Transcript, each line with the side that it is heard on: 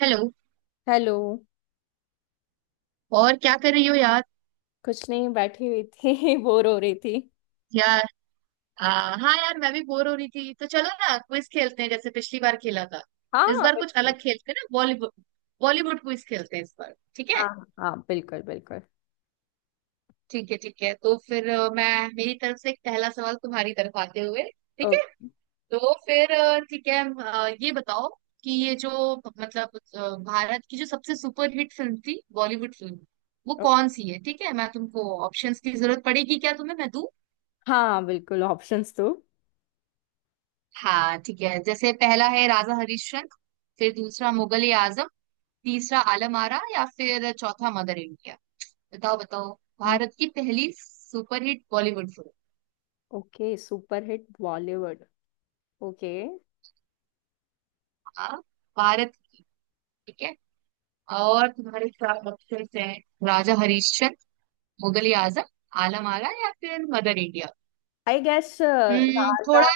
right: Hello.
left: Hello.
right: और क्या कर रही हो यार।
left: कुछ नहीं बैठी हुई थी बोर हो रही थी।
right: यार। आ, हाँ यार, मैं भी बोर हो रही थी, तो चलो ना, क्विज खेलते हैं जैसे पिछली बार खेला था। इस
left: हाँ
right: बार कुछ
left: बिल्कुल।
right: अलग खेलते हैं ना, बॉलीवुड। बॉलीवुड क्विज खेलते हैं इस बार, ठीक है।
left: हाँ हाँ बिल्कुल बिल्कुल।
right: ठीक है ठीक है, तो फिर मैं मेरी तरफ से एक पहला सवाल तुम्हारी तरफ आते हुए।
left: ओ,
right: ठीक है। तो फिर ठीक है, ये बताओ कि ये जो भारत की जो सबसे सुपरहिट फिल्म थी, बॉलीवुड फिल्म, वो
left: ओ,
right: कौन सी है। ठीक है, मैं तुमको ऑप्शंस की जरूरत पड़ेगी क्या तुम्हें, मैं दूं।
left: हाँ बिल्कुल ऑप्शंस तो।
right: हाँ, ठीक है। जैसे पहला है राजा हरिश्चंद्र, फिर दूसरा मुगल आजम, तीसरा आलम आरा, या फिर चौथा मदर इंडिया। बताओ बताओ, भारत की पहली सुपरहिट बॉलीवुड फिल्म।
left: Okay super hit Bollywood. Okay
right: हाँ, भारत की। ठीक है। और तुम्हारे चार ऑप्शन हैं। राजा हरिश्चंद्र, मुगल आजम, आलम आरा, या फिर mother India.
left: I guess
right: hmm,
left: Raja
right: थोड़ा।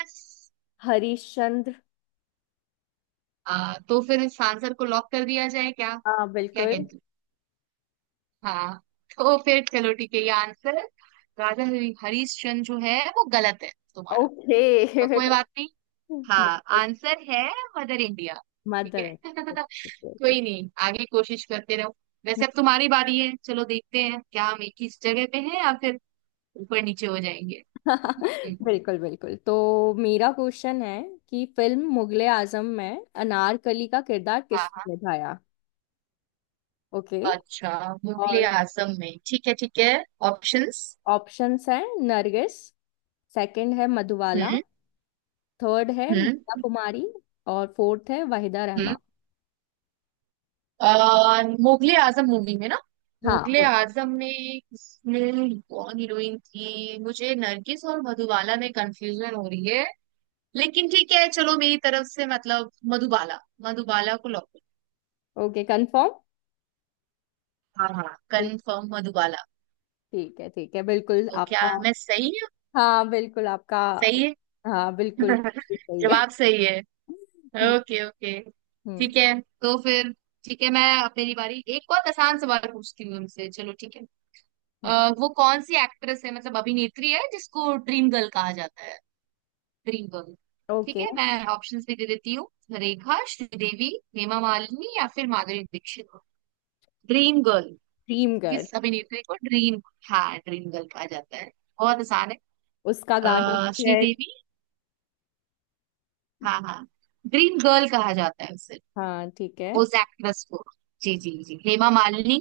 left: हरिश्चंद्र।
right: तो फिर इस आंसर को लॉक कर दिया जाए क्या,
left: हाँ
right: क्या
left: बिल्कुल।
right: कहते हो। हाँ, तो फिर चलो, ठीक है ये आंसर। हरीश चंद्र जो है वो गलत है तुम्हारा।
left: ओके
right: तो कोई बात नहीं। हाँ, आंसर है मदर इंडिया। ठीक
left: मदर
right: है कोई नहीं, आगे कोशिश करते रहो। वैसे अब तुम्हारी बारी है, चलो देखते हैं क्या हम एक ही जगह पे हैं या फिर ऊपर नीचे हो जाएंगे। हम्म,
left: बिल्कुल बिल्कुल तो मेरा क्वेश्चन है कि फिल्म मुगले आजम में अनारकली का किरदार
right: हाँ हाँ।
left: किसने निभाया। ओके
right: अच्छा, मुगले
left: और
right: आजम में, ठीक है ठीक है। ऑप्शंस।
left: ऑप्शंस हैं नरगिस। सेकंड है मधुबाला।
right: हम्म
left: थर्ड है मीना
right: हम्म
left: कुमारी। और फोर्थ है वाहिदा
right: हम्म।
left: रहमान।
right: मुगले आजम मूवी में ना,
left: हाँ
right: मुगले आजम में इसमें कौन हीरोइन थी, मुझे नरगिस और मधुबाला में कंफ्यूजन हो रही है। लेकिन ठीक है, चलो मेरी तरफ से मतलब मधुबाला, मधुबाला को लॉक।
left: Okay confirm.
right: हाँ हाँ, कंफर्म मधुबाला।
left: ठीक है बिल्कुल
right: तो क्या
left: आपका।
right: मैं सही हूँ।
left: हाँ बिल्कुल आपका।
right: सही है।
left: हाँ बिल्कुल बिल्कुल सही है।
right: जवाब सही है। Okay okay.
left: हम्म
right: ठीक है तो फिर, ठीक है, मैं अब मेरी बारी एक बहुत आसान सवाल पूछती हूँ उनसे, चलो ठीक है।
left: हम्म।
right: अ, वो कौन सी एक्ट्रेस है, मतलब अभिनेत्री है, जिसको ड्रीम गर्ल कहा जाता है। Dream girl. ठीक
left: ओके
right: है, मैं ऑप्शंस भी दे देती हूँ। रेखा, श्रीदेवी, हेमा मालिनी, या फिर Madhuri Dixit. Dream girl,
left: dream girl
right: किस अभिनेत्री को ड्रीम, हाँ ड्रीम गर्ल कहा जाता है। बहुत आसान है।
left: उसका गाना भी है।
right: श्रीदेवी, हाँ हाँ, ड्रीम गर्ल कहा जाता है उसे,
left: हाँ ठीक है।
right: उस एक्ट्रेस को। जी जी जी, हेमा मालिनी,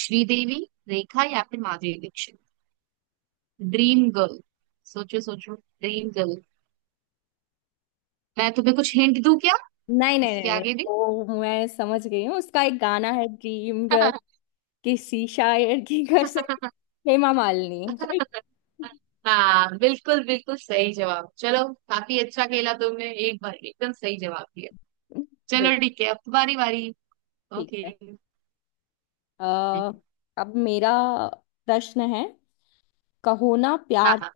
right: श्रीदेवी, रेखा, या फिर माधुरी दीक्षित। ड्रीम गर्ल, सोचो सोचो ड्रीम गर्ल। मैं तुम्हें कुछ हिंट दूं क्या,
left: नहीं नहीं
right: उसके
left: नहीं नहीं,
right: आगे भी।
left: ओ मैं समझ गई हूँ उसका एक गाना है ड्रीम गर्ल किसी शायर की कसम। हेमा मालिनी राइट।
right: हाँ बिल्कुल बिल्कुल, सही जवाब। चलो, काफी अच्छा खेला तुमने, एक बार एकदम सही जवाब दिया।
left: बिल्कुल।
right: चलो ठीक है, अब तुम्हारी बारी।
left: ठीक
right: ओके।
left: है। अ, अब मेरा प्रश्न है कहो ना
right: हाँ
left: प्यार
right: हाँ।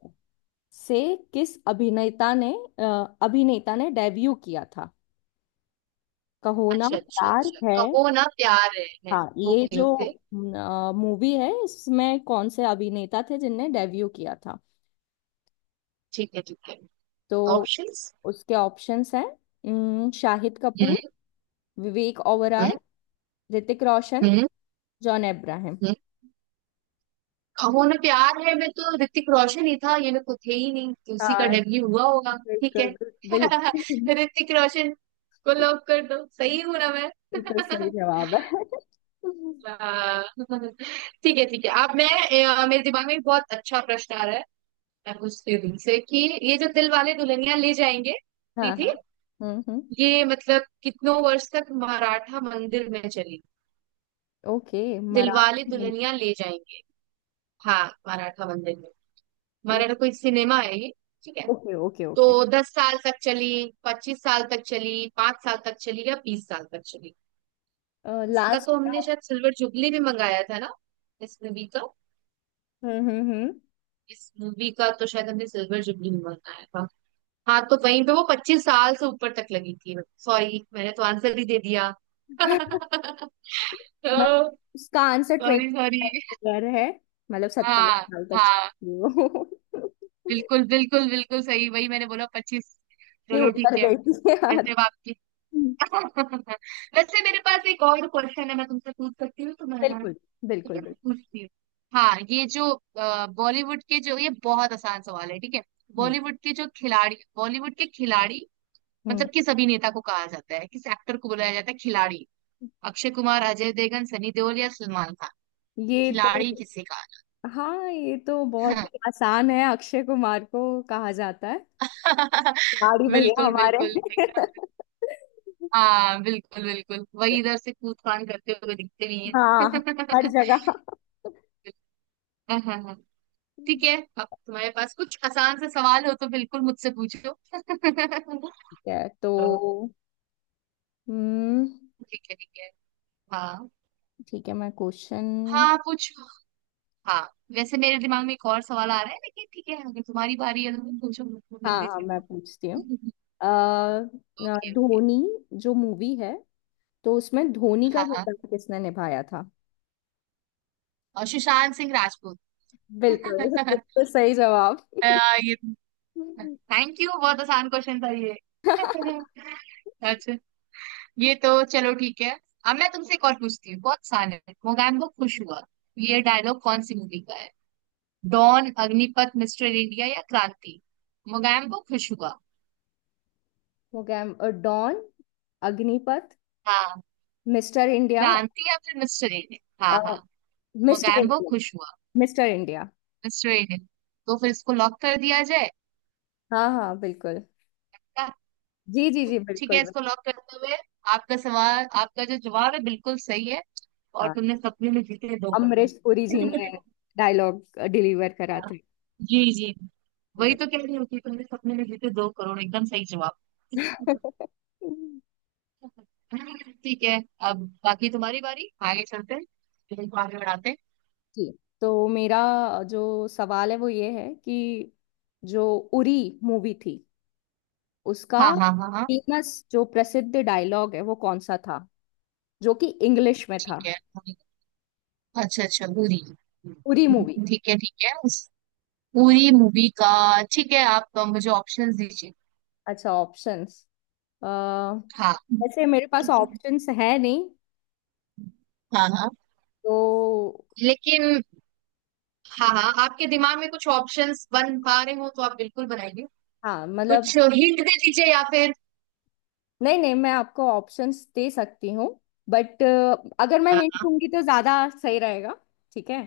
left: से किस अभिनेता ने अ, अभिनेता ने डेब्यू किया था कहो ना
right: अच्छा अच्छा
left: प्यार
right: अच्छा,
left: है।
right: कहो ना प्यार है।
left: हाँ ये
right: ओके
left: जो
right: ओके,
left: मूवी है इसमें कौन से अभिनेता थे जिनने डेब्यू किया था।
right: ठीक है ठीक है।
left: तो
right: ऑप्शंस।
left: उसके ऑप्शंस हैं शाहिद
right: हम्म
left: कपूर। विवेक ओबराय।
right: हम्म
left: ऋतिक रोशन।
right: हम्म।
left: जॉन अब्राहम।
right: खबों में प्यार है, मैं तो ऋतिक रोशन ही था, ये मेरे को थे ही नहीं, तो उसी का
left: हाँ
right: डेब्यू हुआ होगा। ठीक है
left: बिल्कुल। बिल्कुल
right: ऋतिक रोशन को लॉक कर दो, सही हूं ना मैं।
left: बिल्कुल सही जवाब है।
right: हाँ। ठीक है ठीक है, आप मैं, मेरे दिमाग में एक बहुत अच्छा प्रश्न आ रहा है। मैं पूछती हूँ तुमसे कि ये जो दिल वाले दुल्हनिया ले जाएंगे भी
left: हाँ
right: थी,
left: हाँ। हम्म।
right: ये मतलब कितनों वर्ष तक मराठा मंदिर में चली।
left: ओके
right: दिल वाले
left: मराठी।
right: दुल्हनिया ले जाएंगे, हाँ मराठा मंदिर में, मराठा कोई सिनेमा है ये, ठीक है।
left: Okay okay okay.
right: तो दस साल तक चली, पच्चीस साल तक चली, पांच साल तक चली, या बीस साल तक चली। इसका
left: लास्ट।
right: तो हमने शायद सिल्वर जुबली भी मंगाया था ना इस मूवी का,
left: हम्म।
right: इस मूवी का तो शायद हमने सिल्वर जुबली भी मंगाया था। हाँ, तो वहीं पे वो पच्चीस साल से ऊपर तक लगी थी। सॉरी, मैंने तो आंसर ही दे दिया। तो
left: मतलब उसका answer twenty
right: sorry sorry,
left: year है। मतलब सत्ताईस
right: हाँ
left: साल तक
right: हाँ,
left: चलती है वो
right: बिल्कुल बिल्कुल बिल्कुल सही, वही मैंने बोला पच्चीस।
left: ये
right: चलो
left: ऊपर
right: ठीक है।
left: गई थी यार।
right: वैसे अब आपकी।
left: हम्म,
right: वैसे मेरे पास एक और क्वेश्चन है, मैं तुमसे पूछ सकती हूँ तो, मैं हाँ।
left: बिल्कुल
right: ठीक
left: बिल्कुल
right: है मैं
left: बिल्कुल।
right: पूछती हूँ। हाँ, ये जो बॉलीवुड के जो, ये बहुत आसान सवाल है ठीक है।
left: हम्म
right: बॉलीवुड के जो खिलाड़ी, बॉलीवुड के खिलाड़ी,
left: हम्म।
right: मतलब किस अभिनेता को कहा जाता है, किस एक्टर को बुलाया जाता है खिलाड़ी। अक्षय कुमार, अजय देवगन, सनी देओल, या सलमान खान।
left: ये तो।
right: खिलाड़ी किसे कहा।
left: हाँ ये तो बहुत ही आसान है अक्षय कुमार को कहा जाता है
right: हाँ।
left: लाड़ी भैया
right: बिल्कुल
left: हमारे।
right: बिल्कुल एकदम, हाँ बिल्कुल बिल्कुल, वही इधर से कूद फान करते हुए दिखते भी हैं।
left: हाँ हर जगह।
right: हाँ हाँ हाँ।
left: ठीक
right: ठीक है, अब तुम्हारे पास कुछ आसान से सवाल हो तो बिल्कुल मुझसे पूछो।
left: है तो
right: तो
left: हम्म।
right: ठीक है ठीक है। हाँ
left: ठीक है मैं क्वेश्चन।
right: हाँ पूछो, हाँ वैसे मेरे दिमाग में एक और सवाल आ रहा है, लेकिन ठीक है, अगर तुम्हारी बारी है तो तुम पूछो मुझको
left: हाँ
right: जल्दी
left: हाँ
right: से।
left: मैं पूछती हूँ।
right: Okay okay.
left: धोनी जो मूवी है तो उसमें धोनी का
right: हाँ हाँ,
left: किरदार किसने निभाया था।
right: और सुशांत सिंह राजपूत।
left: बिल्कुल। बिल्कुल सही जवाब।
right: अ, ये, थैंक यू, बहुत आसान क्वेश्चन था ये। अच्छा, ये तो चलो ठीक है, अब मैं तुमसे एक और पूछती हूँ, बहुत आसान है। मोगैम्बो खुश हुआ, ये डायलॉग कौन सी मूवी का। डॉन, अग्निपथ, मिस्टर इंडिया, या क्रांति। मोगैम्बो खुश हुआ।
left: हो गया डॉन अग्निपथ
right: हाँ,
left: मिस्टर इंडिया।
right: क्रांति या फिर मिस्टर इंडिया, हाँ
left: अ,
right: हाँ।
left: Mister
right: Mogambo
left: India.
right: खुश हुआ,
left: मिस्टर इंडिया।
right: Mister India. तो फिर इसको लॉक कर दिया जाए
left: हाँ हाँ बिल्कुल।
right: क्या?
left: जी जी जी
right: तो ठीक है,
left: बिल्कुल।
right: इसको लॉक करते हुए, आपका सवाल, आपका जो जवाब है बिल्कुल सही है। और
left: हाँ
right: तुमने सपने में जीते 2 करोड़।
left: अमरीश पुरी जी ने डायलॉग डिलीवर करा था
right: जी जी, वही
left: बट-
right: तो कह रही हूँ कि तुमने सपने में जीते दो करोड़, एकदम सही जवाब। ठीक है, अब बाकी तुम्हारी बारी, आगे चलते हैं, फिल्म को आगे बढ़ाते हैं।
left: जी तो मेरा जो सवाल है वो ये है कि जो उरी मूवी थी उसका
right: हाँ हाँ हाँ हाँ।
left: फेमस जो प्रसिद्ध डायलॉग है वो कौन सा था जो कि इंग्लिश में था।
right: ठीक है पूरी, अच्छा अच्छा पूरी,
left: उरी मूवी।
right: ठीक है उस पूरी मूवी का। ठीक है, आप मुझे ऑप्शंस दीजिए।
left: अच्छा ऑप्शंस
right: हाँ
left: वैसे मेरे पास ऑप्शंस है नहीं।
right: हाँ। हाँ,
left: तो
right: लेकिन, हाँ हाँ आपके दिमाग में कुछ ऑप्शंस बन पा रहे हो तो आप बिल्कुल बनाइए,
left: हाँ मतलब
right: कुछ हिंट दे दीजिए या फिर।
left: नहीं नहीं मैं आपको ऑप्शंस दे सकती हूँ बट अगर मैं
right: हाँ
left: हिंट
right: हाँ,
left: दूंगी तो ज्यादा सही रहेगा। ठीक है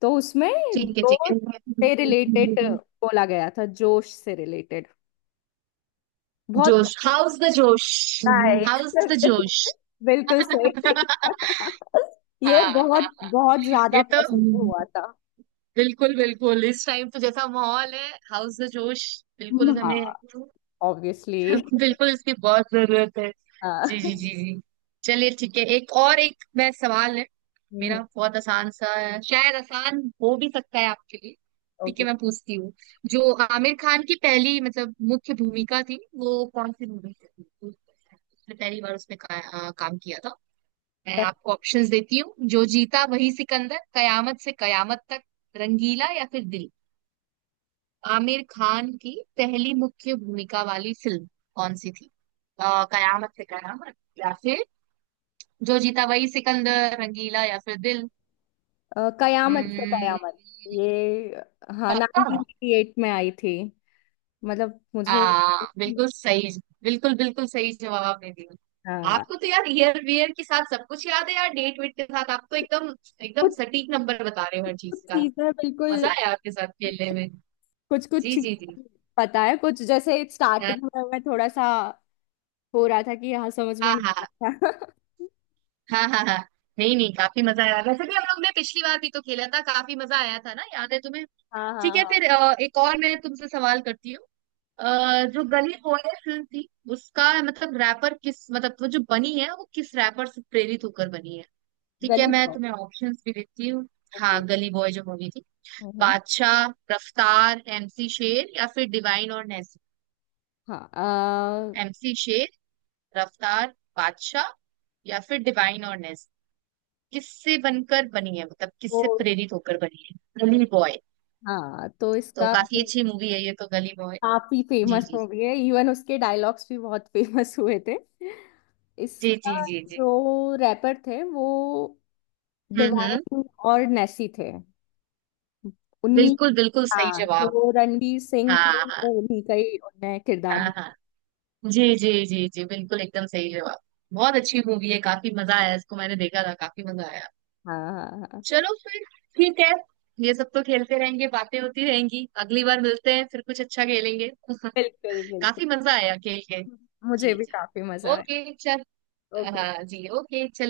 left: तो उसमें
right: ठीक है ठीक है।
left: जोश से रिलेटेड बोला गया था जोश से रिलेटेड बहुत।
right: जोश, how's the josh.
left: Right
right: how's the जोश।
left: बिल्कुल सही। ये
right: हाँ हाँ,
left: बहुत बहुत
right: ये
left: ज्यादा
right: तो
left: प्रसिद्ध हुआ था।
right: बिल्कुल बिल्कुल, इस टाइम तो जैसा माहौल है, हाउस द जोश, बिल्कुल हमें।
left: हाँ ऑब्वियसली।
right: बिल्कुल इसकी बहुत जरूरत है, जी जी जी जी। चलिए ठीक है, एक और एक मैं सवाल है, मेरा बहुत आसान सा है, शायद आसान हो भी सकता है आपके लिए। ठीक है
left: ओके
right: मैं पूछती हूँ, जो आमिर खान की पहली मतलब मुख्य भूमिका थी, वो कौन सी मूवी थी, तो उसने पहली बार उसने काम किया था। मैं आपको ऑप्शंस देती हूँ। जो जीता वही सिकंदर, कयामत से कयामत तक, रंगीला, या फिर दिल। आमिर खान की पहली मुख्य भूमिका वाली फिल्म कौन सी थी, कयामत से कयामत, या फिर जो जीता वही सिकंदर, रंगीला, या फिर दिल।
left: कयामत से
right: हम्म,
left: कयामत ये। हाँ
right: पक्का।
left: 1988 में आई थी। मतलब मुझे।
right: बिल्कुल सही, बिल्कुल बिल्कुल सही जवाब आपने दिया।
left: हाँ
right: आपको तो यार ईयर वियर के साथ सब कुछ याद है यार, डेट वेट के साथ आप तो एकदम, एकदम
left: कुछ
right: सटीक नंबर बता रहे हो हर
left: कुछ
right: चीज का।
left: चीजें
right: मजा
left: बिल्कुल।
right: आया आपके साथ खेलने में।
left: कुछ कुछ
right: जी जी जी।
left: चीजें पता है कुछ जैसे
right: हाँ
left: स्टार्टिंग में मैं थोड़ा सा हो रहा था कि हाँ समझ में
right: हाँ
left: नहीं
right: हाँ
left: आ रहा था
right: हाँ हाँ हाँ। नहीं नहीं, काफी मजा आया, वैसे भी हम लोग ने पिछली बार भी तो खेला था, काफी मजा आया था ना, याद है तुम्हें।
left: हाँ हाँ
right: ठीक है,
left: हाँ।
right: फिर एक और मैं तुमसे सवाल करती हूँ। जो गली बॉय फिल्म थी, उसका मतलब रैपर किस, मतलब वो जो बनी है वो किस रैपर से प्रेरित होकर बनी है। ठीक है,
left: गली
right: मैं
left: पाव।
right: तुम्हें ऑप्शंस भी देती हूँ।
left: ओके।
right: हाँ, गली बॉय जो मूवी थी।
left: हम्म।
right: बादशाह, रफ्तार, एमसी शेर, या फिर डिवाइन और नेस्ली।
left: हाँ।
right: एमसी शेर, रफ्तार, बादशाह, या फिर डिवाइन और नेस्ली, किससे बनकर बनी है, मतलब
left: तो
right: किससे प्रेरित होकर बनी है गली बॉय।
left: हाँ तो
right: तो
left: इसका
right: काफी
left: जो
right: अच्छी मूवी है ये तो, गली बॉय।
left: काफी
right: जी
left: फेमस
right: जी
left: मूवी है इवन उसके डायलॉग्स भी बहुत फेमस हुए थे।
right: जी जी।
left: इसका
right: जी जी
left: जो रैपर थे वो
right: हम्म।
left: डिवाइन और नेसी थे। उन्हीं।
right: बिल्कुल बिल्कुल सही
left: हाँ
right: जवाब।
left: तो रणवीर सिंह
right: हाँ
left: थे
right: हाँ
left: वो उन्हीं का ही उनने किरदार
right: हाँ
left: ढूंढा।
right: हाँ। जी जी जी जी, बिल्कुल एकदम सही जवाब। बहुत अच्छी मूवी है, काफी मजा आया, इसको मैंने देखा था, काफी मजा आया।
left: हाँ हाँ हाँ
right: चलो फिर, ठीक है, ये सब तो खेलते रहेंगे, बातें होती रहेंगी, अगली बार मिलते हैं फिर, कुछ अच्छा खेलेंगे।
left: बिल्कुल बिल्कुल।
right: काफी मजा आया खेल के।
left: मुझे
right: जी
left: भी
right: जी।
left: काफी मजा आया।
right: ओके चल।
left: ओके।
right: हाँ जी, ओके।